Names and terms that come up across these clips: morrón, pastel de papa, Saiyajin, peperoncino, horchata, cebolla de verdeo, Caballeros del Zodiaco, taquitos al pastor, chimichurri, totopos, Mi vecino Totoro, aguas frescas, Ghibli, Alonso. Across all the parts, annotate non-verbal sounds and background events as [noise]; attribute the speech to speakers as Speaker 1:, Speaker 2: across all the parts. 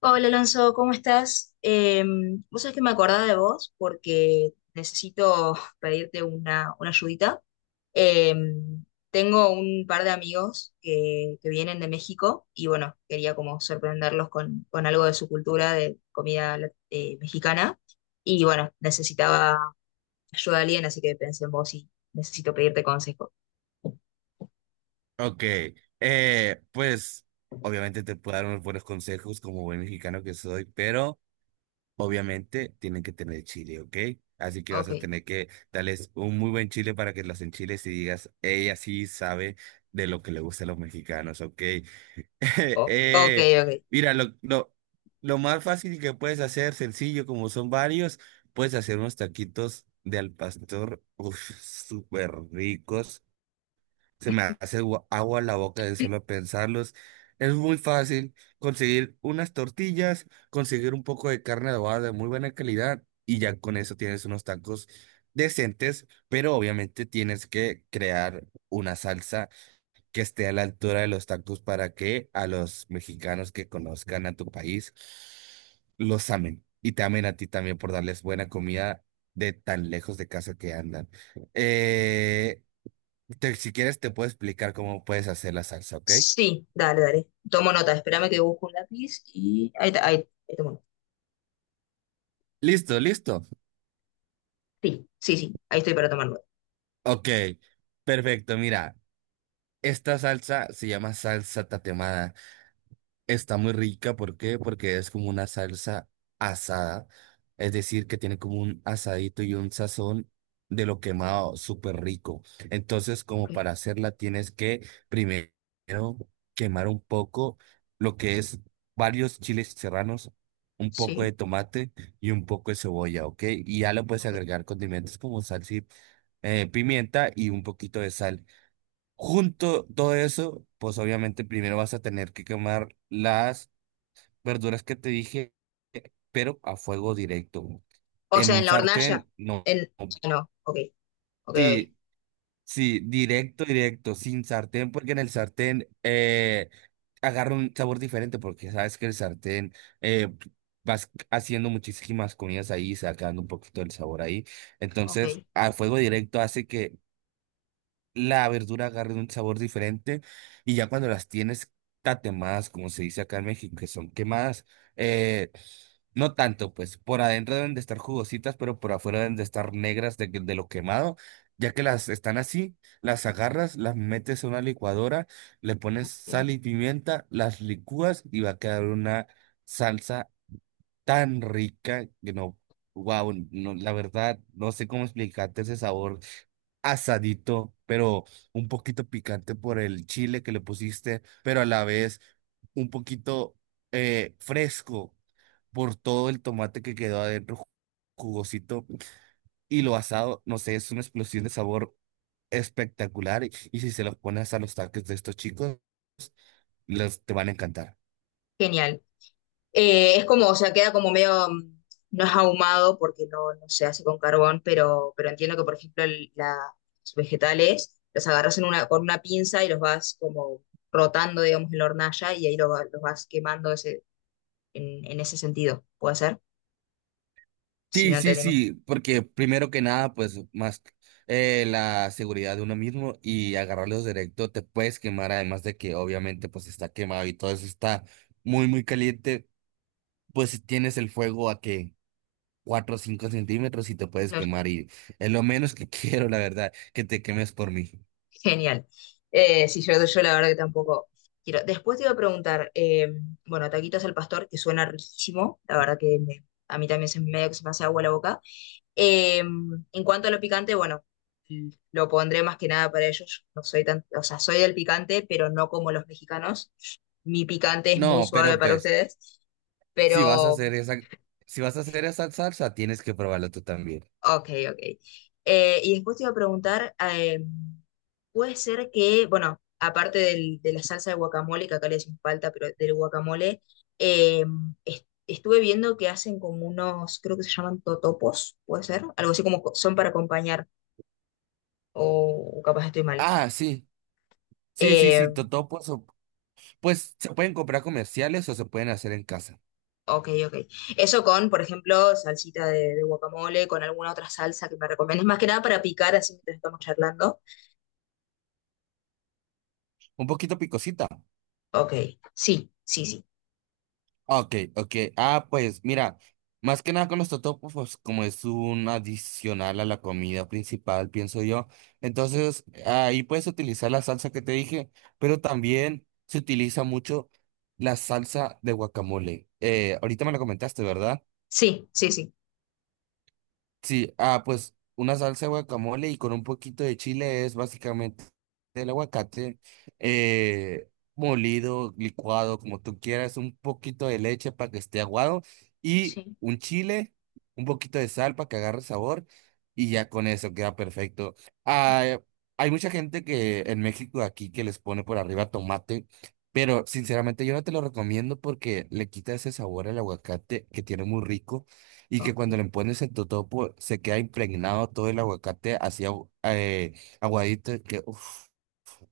Speaker 1: Hola Alonso, ¿cómo estás? Vos sabés que me acordaba de vos porque necesito [laughs] pedirte una ayudita. Eh, Tengo un par de amigos que vienen de México y bueno, quería como sorprenderlos con algo de su cultura, de comida mexicana. Y bueno, necesitaba ayuda de alguien, así que pensé en vos y necesito pedirte consejo.
Speaker 2: Ok, pues obviamente te puedo dar unos buenos consejos como buen mexicano que soy, pero obviamente tienen que tener chile, ¿ok? Así que vas a
Speaker 1: Ok,
Speaker 2: tener que darles un muy buen chile para que los enchiles y digas, ella sí sabe de lo que le gusta a los mexicanos, ¿ok? [laughs]
Speaker 1: o- ok,
Speaker 2: eh,
Speaker 1: ok.
Speaker 2: mira, lo más fácil que puedes hacer, sencillo, como son varios, puedes hacer unos taquitos de al pastor, uf, súper ricos, se me hace agua la boca de solo pensarlos. Es muy fácil conseguir unas tortillas, conseguir un poco de carne adobada de muy buena calidad y ya con eso tienes unos tacos decentes, pero obviamente tienes que crear una salsa que esté a la altura de los tacos para que a los mexicanos que conozcan a tu país los amen y te amen a ti también por darles buena comida de tan lejos de casa que andan. Eh, si quieres, te puedo explicar cómo puedes hacer la salsa, ¿ok?
Speaker 1: Sí, dale, dale. Tomo nota, espérame que busco un lápiz y ahí tomo.
Speaker 2: Listo, listo.
Speaker 1: Sí, sí, sí, ahí estoy para tomar nota.
Speaker 2: Ok, perfecto. Mira, esta salsa se llama salsa tatemada. Está muy rica, ¿por qué? Porque es como una salsa asada, es decir, que tiene como un asadito y un sazón de lo quemado, súper rico. Entonces,
Speaker 1: Ok,
Speaker 2: como para hacerla, tienes que primero quemar un poco lo que es varios chiles serranos, un poco
Speaker 1: sí,
Speaker 2: de tomate y un poco de cebolla, ¿ok? Y ya le puedes
Speaker 1: ok.
Speaker 2: agregar condimentos como salsa, pimienta y un poquito de sal. Junto todo eso, pues obviamente primero vas a tener que quemar las verduras que te dije, pero a fuego directo.
Speaker 1: O
Speaker 2: En
Speaker 1: sea,
Speaker 2: un
Speaker 1: en la hornalla.
Speaker 2: sartén, no.
Speaker 1: En... ah, no, ok, ok, ok,
Speaker 2: Sí, sí, directo, directo, sin sartén, porque en el sartén agarra un sabor diferente, porque sabes que el sartén eh, vas haciendo muchísimas comidas ahí, sacando un poquito del sabor ahí.
Speaker 1: ok,
Speaker 2: Entonces, a fuego directo hace que la verdura agarre un sabor diferente y ya cuando las tienes tatemadas, como se dice acá en México, que son quemadas, eh, no tanto, pues por adentro deben de estar jugositas, pero por afuera deben de estar negras de, de lo quemado. Ya que las están así, las agarras, las metes a una licuadora, le pones
Speaker 1: bien.
Speaker 2: sal y pimienta, las licúas y va a quedar una salsa tan rica que no, wow, no, la verdad, no sé cómo explicarte ese sabor asadito, pero un poquito picante por el chile que le pusiste, pero a la vez un poquito fresco por todo el tomate que quedó adentro jugosito y lo asado, no sé, es una explosión de sabor espectacular y si se los pones a los taques de estos chicos, les te van a encantar.
Speaker 1: Genial. Es como, o sea, queda como medio, no es ahumado porque no, no se hace con carbón, pero entiendo que, por ejemplo, los vegetales los agarras en una, con una pinza y los vas como rotando, digamos, en la hornalla y ahí los vas quemando ese, en ese sentido. ¿Puede ser? Si
Speaker 2: Sí,
Speaker 1: no
Speaker 2: sí,
Speaker 1: entendemos.
Speaker 2: sí, porque primero que nada, pues más, la seguridad de uno mismo y agarrarlos directo te puedes quemar, además de que obviamente pues está quemado y todo eso está muy, muy caliente, pues si tienes el fuego a que 4 o 5 centímetros y te puedes quemar y es lo menos que [laughs] quiero, la verdad, que te quemes por mí.
Speaker 1: Genial. Sí, yo la verdad que tampoco quiero. Después te iba a preguntar, bueno, taquitos al pastor, que suena riquísimo, la verdad que a mí también se, medio que se me hace agua la boca. En cuanto a lo picante, bueno, lo pondré más que nada para ellos. No soy tan, o sea, soy del picante, pero no como los mexicanos. Mi picante es muy
Speaker 2: No,
Speaker 1: suave
Speaker 2: pero
Speaker 1: para
Speaker 2: pues
Speaker 1: ustedes,
Speaker 2: si vas a
Speaker 1: pero
Speaker 2: hacer esa, si vas a hacer esa salsa, tienes que probarlo tú también.
Speaker 1: ok, ok. Y después te iba a preguntar, puede ser que, bueno, aparte de la salsa de guacamole, que acá le decimos palta, pero del guacamole, eh, estuve viendo que hacen como unos, creo que se llaman totopos, puede ser, algo así como son para acompañar, o capaz estoy mal.
Speaker 2: Ah, sí, sí, sí,
Speaker 1: Eh,
Speaker 2: sí, totopos. Pues se pueden comprar comerciales o se pueden hacer en casa.
Speaker 1: ok, ok. Eso con, por ejemplo, salsita de guacamole, con alguna otra salsa que me recomiendes, más que nada para picar, así mientras estamos charlando.
Speaker 2: Un poquito picosita.
Speaker 1: Ok, sí, sí, sí,
Speaker 2: Ah, ok, ok. Ah, pues mira, más que nada con los totopos, pues, como es un adicional a la comida principal, pienso yo. Entonces, ahí puedes utilizar la salsa que te dije, pero también se utiliza mucho la salsa de guacamole. Ahorita me lo comentaste, ¿verdad?
Speaker 1: sí, sí, sí.
Speaker 2: Sí, ah, pues una salsa de guacamole y con un poquito de chile es básicamente el aguacate eh, molido, licuado, como tú quieras, un poquito de leche para que esté aguado y
Speaker 1: Sí.
Speaker 2: un chile, un poquito de sal para que agarre sabor y ya con eso queda perfecto. Ah, hay mucha gente que en México aquí que les pone por arriba tomate, pero sinceramente yo no te lo recomiendo porque le quita ese sabor al aguacate que tiene muy rico y que cuando
Speaker 1: Ok.
Speaker 2: le pones en tu topo se queda impregnado todo el aguacate así aguadito, que uff.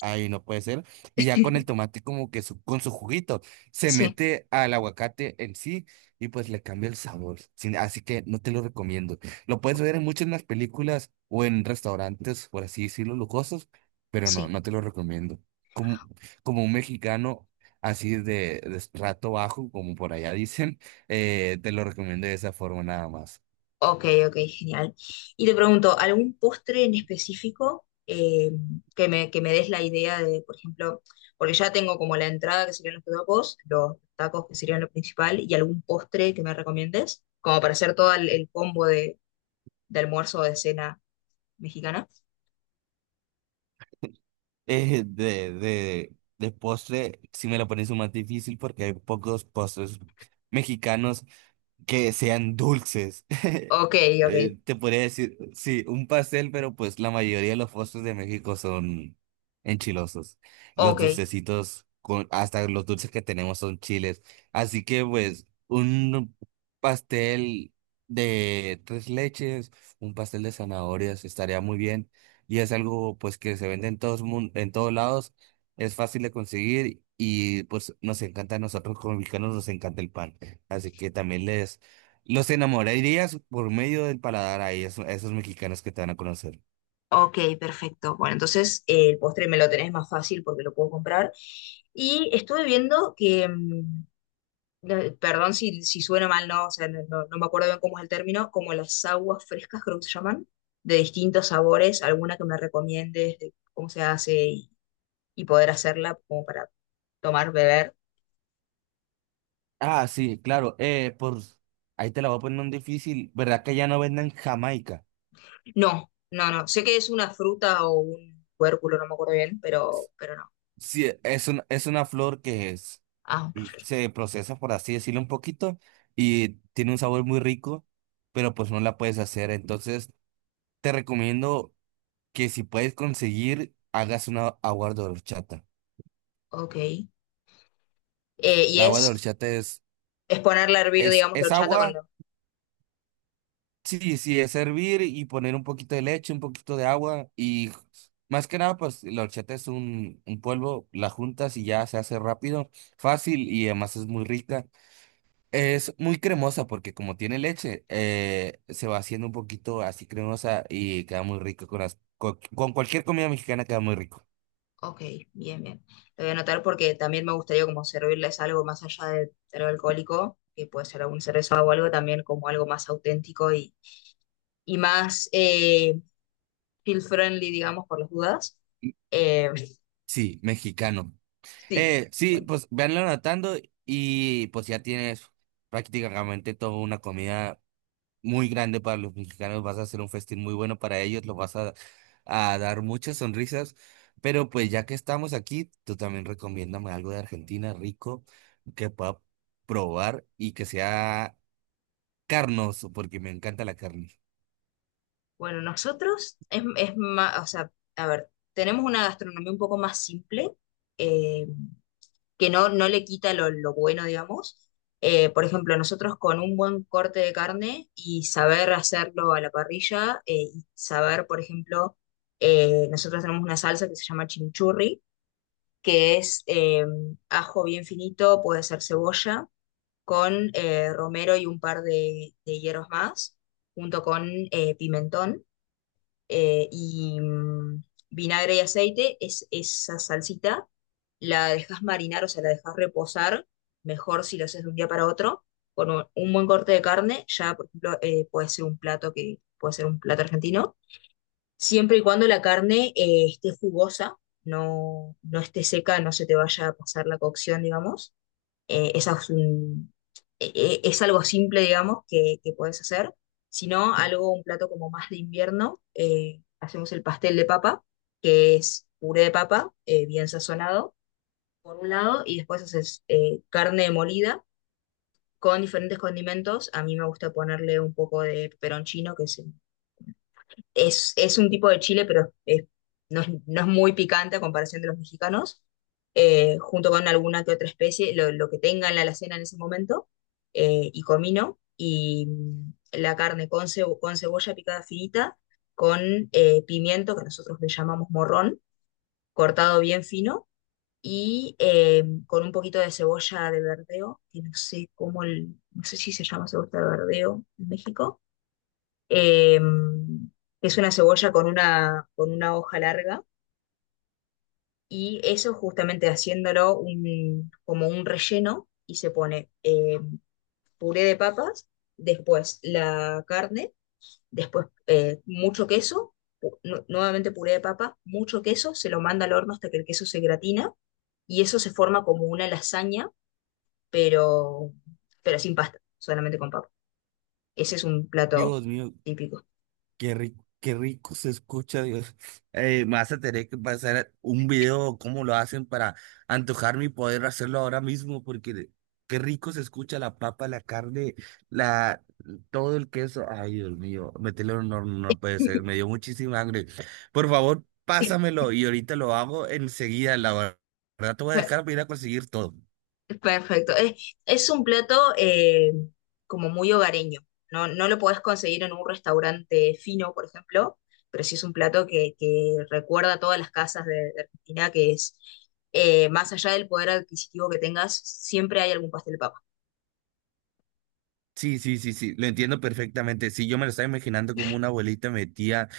Speaker 2: Ay, no puede ser. Y ya con el
Speaker 1: [laughs]
Speaker 2: tomate como que con su juguito se
Speaker 1: Sí,
Speaker 2: mete al aguacate en sí y pues le cambia el sabor. Así que no te lo recomiendo. Lo puedes ver en muchas más películas o en restaurantes, por así decirlo, lujosos, pero no,
Speaker 1: sí.
Speaker 2: no te lo recomiendo. Como, como un mexicano así de estrato bajo, como por allá dicen, te lo recomiendo de esa forma nada más.
Speaker 1: Ok, ok, genial. Y te pregunto, ¿algún postre en específico, que que me des la idea de, por ejemplo, porque ya tengo como la entrada que serían los tacos que serían lo principal, y algún postre que me recomiendes, como para hacer todo el combo de almuerzo o de cena mexicana?
Speaker 2: De postre, sí me la pones un más difícil porque hay pocos postres mexicanos que sean dulces. [laughs]
Speaker 1: Ok, ok,
Speaker 2: Te podría decir, sí, un pastel, pero pues la mayoría de los postres de México son enchilosos. Los
Speaker 1: ok,
Speaker 2: dulcecitos, con, hasta los dulces que tenemos son chiles. Así que pues un pastel de tres leches, un pastel de zanahorias estaría muy bien. Y es algo pues que se vende en todos, en todos lados. Es fácil de conseguir y pues nos encanta a nosotros como mexicanos, nos encanta el pan. Así que también les los enamorarías por medio del paladar a ellos, a esos mexicanos que te van a conocer.
Speaker 1: ok, perfecto. Bueno, entonces el postre me lo tenés más fácil porque lo puedo comprar. Y estuve viendo que... perdón si, si suena mal, no, o sea, no, no me acuerdo bien cómo es el término, como las aguas frescas, creo que se llaman, de distintos sabores, alguna que me recomiendes de cómo se hace y poder hacerla como para tomar, beber.
Speaker 2: Ah, sí, claro. Por ahí te la voy a poner un difícil. ¿Verdad que ya no venden Jamaica?
Speaker 1: No, no, no, sé que es una fruta o un cuérculo, no me acuerdo bien, pero no.
Speaker 2: Sí, es una flor
Speaker 1: Ah,
Speaker 2: se procesa, por así decirlo, un poquito y tiene un sabor muy rico, pero pues no la puedes hacer. Entonces, te recomiendo que si puedes conseguir, hagas una agua de horchata.
Speaker 1: ok. Y
Speaker 2: La agua de horchata es,
Speaker 1: es ponerla a hervir, digamos, la
Speaker 2: es
Speaker 1: horchata con,
Speaker 2: agua, sí, sí, es hervir y poner un poquito de leche, un poquito de agua y más que nada, pues la horchata es un polvo, la juntas y ya se hace rápido, fácil y además es muy rica. Es muy cremosa porque como tiene leche, se va haciendo un poquito así cremosa y queda muy rico con las, con cualquier comida mexicana queda muy rico.
Speaker 1: ok, bien, bien. Lo voy a anotar porque también me gustaría como servirles algo más allá de algo alcohólico, que puede ser algún cerveza o algo, también como algo más auténtico y más feel friendly, digamos, por las dudas. Eh,
Speaker 2: Sí, mexicano.
Speaker 1: sí,
Speaker 2: Sí,
Speaker 1: bueno.
Speaker 2: pues véanlo anotando y pues ya tienes prácticamente toda una comida muy grande para los mexicanos. Vas a hacer un festín muy bueno para ellos, los vas a dar muchas sonrisas. Pero pues ya que estamos aquí, tú también recomiéndame algo de Argentina rico que pueda probar y que sea carnoso, porque me encanta la carne.
Speaker 1: Bueno, nosotros es más, o sea, a ver, tenemos una gastronomía un poco más simple. eh, que no, no le quita lo bueno, digamos. Por ejemplo, nosotros con un buen corte de carne y saber hacerlo a la parrilla, y saber, por ejemplo, nosotros tenemos una salsa que se llama chimichurri, que es ajo bien finito, puede ser cebolla, con romero y un par de hierbas más, junto con pimentón, eh, y mm, vinagre y aceite, es esa salsita, la dejas marinar, o sea, la dejas reposar, mejor si lo haces de un día para otro, con un buen corte de carne, ya por ejemplo puede ser un plato que puede ser un plato argentino, siempre y cuando la carne esté jugosa, no, no esté seca, no se te vaya a pasar la cocción, digamos. Esa es, un- e- e- Es algo simple, digamos, que podés hacer, sino algo, un plato como más de invierno. Hacemos el pastel de papa, que es puré de papa, bien sazonado, por un lado, y después haces carne molida con diferentes condimentos. A mí me gusta ponerle un poco de peperoncino, que es es un tipo de chile, no es muy picante a comparación de los mexicanos, junto con alguna que otra especie, lo que tenga en la alacena en ese momento, y comino, la carne con cebolla picada finita, con pimiento, que nosotros le llamamos morrón, cortado bien fino, y con un poquito de cebolla de verdeo, que no sé cómo, no sé si se llama cebolla de verdeo en México. eh, es una cebolla con una hoja larga, y eso justamente haciéndolo como un relleno, y se pone puré de papas, después la carne, después mucho queso, nuevamente puré de papa, mucho queso, se lo manda al horno hasta que el queso se gratina y eso se forma como una lasaña, pero, pero sin pasta, solamente con papa. Ese es un plato
Speaker 2: Dios mío,
Speaker 1: típico.
Speaker 2: qué rico, qué rico se escucha, Dios. Me vas a tener que pasar un video, cómo lo hacen para antojarme y poder hacerlo ahora mismo, porque qué rico se escucha la papa, la carne, la, todo el queso. Ay, Dios mío, meterlo en un horno no puede ser, me dio muchísima hambre. Por favor,
Speaker 1: [laughs]
Speaker 2: pásamelo y ahorita lo hago enseguida, la verdad. Te voy a dejar para ir a conseguir todo.
Speaker 1: Perfecto. Es un plato como muy hogareño. No, no lo podés conseguir en un restaurante fino, por ejemplo, pero sí es un plato que recuerda a todas las casas de Argentina, que es, más allá del poder adquisitivo que tengas, siempre hay algún pastel de papa.
Speaker 2: Sí, sí, sí, sí, lo entiendo perfectamente. Sí, yo me lo estaba imaginando como una abuelita metía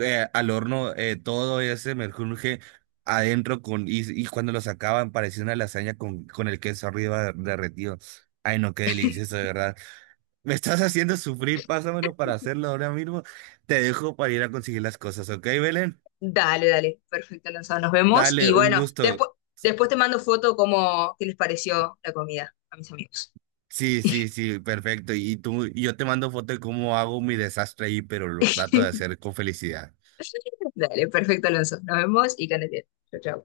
Speaker 2: al horno todo ese merjunje adentro con, y cuando lo sacaban parecía una lasaña con el queso arriba derretido. Ay, no, qué delicioso, de verdad. [laughs] Me estás haciendo sufrir, pásamelo para hacerlo ahora mismo. Te dejo para ir a conseguir las cosas, ¿ok, Belén?
Speaker 1: Dale, dale. Perfecto, Lanzado. Nos vemos. Y
Speaker 2: Dale, un
Speaker 1: bueno,
Speaker 2: gusto.
Speaker 1: después, después te mando foto como qué les pareció la comida a mis amigos.
Speaker 2: Sí, sí, sí, perfecto. Y tú, y yo te mando foto de cómo hago mi desastre ahí, pero lo trato de hacer
Speaker 1: [laughs]
Speaker 2: con felicidad.
Speaker 1: Dale, perfecto, Alonso. Nos vemos y que andes bien. Chau, chau.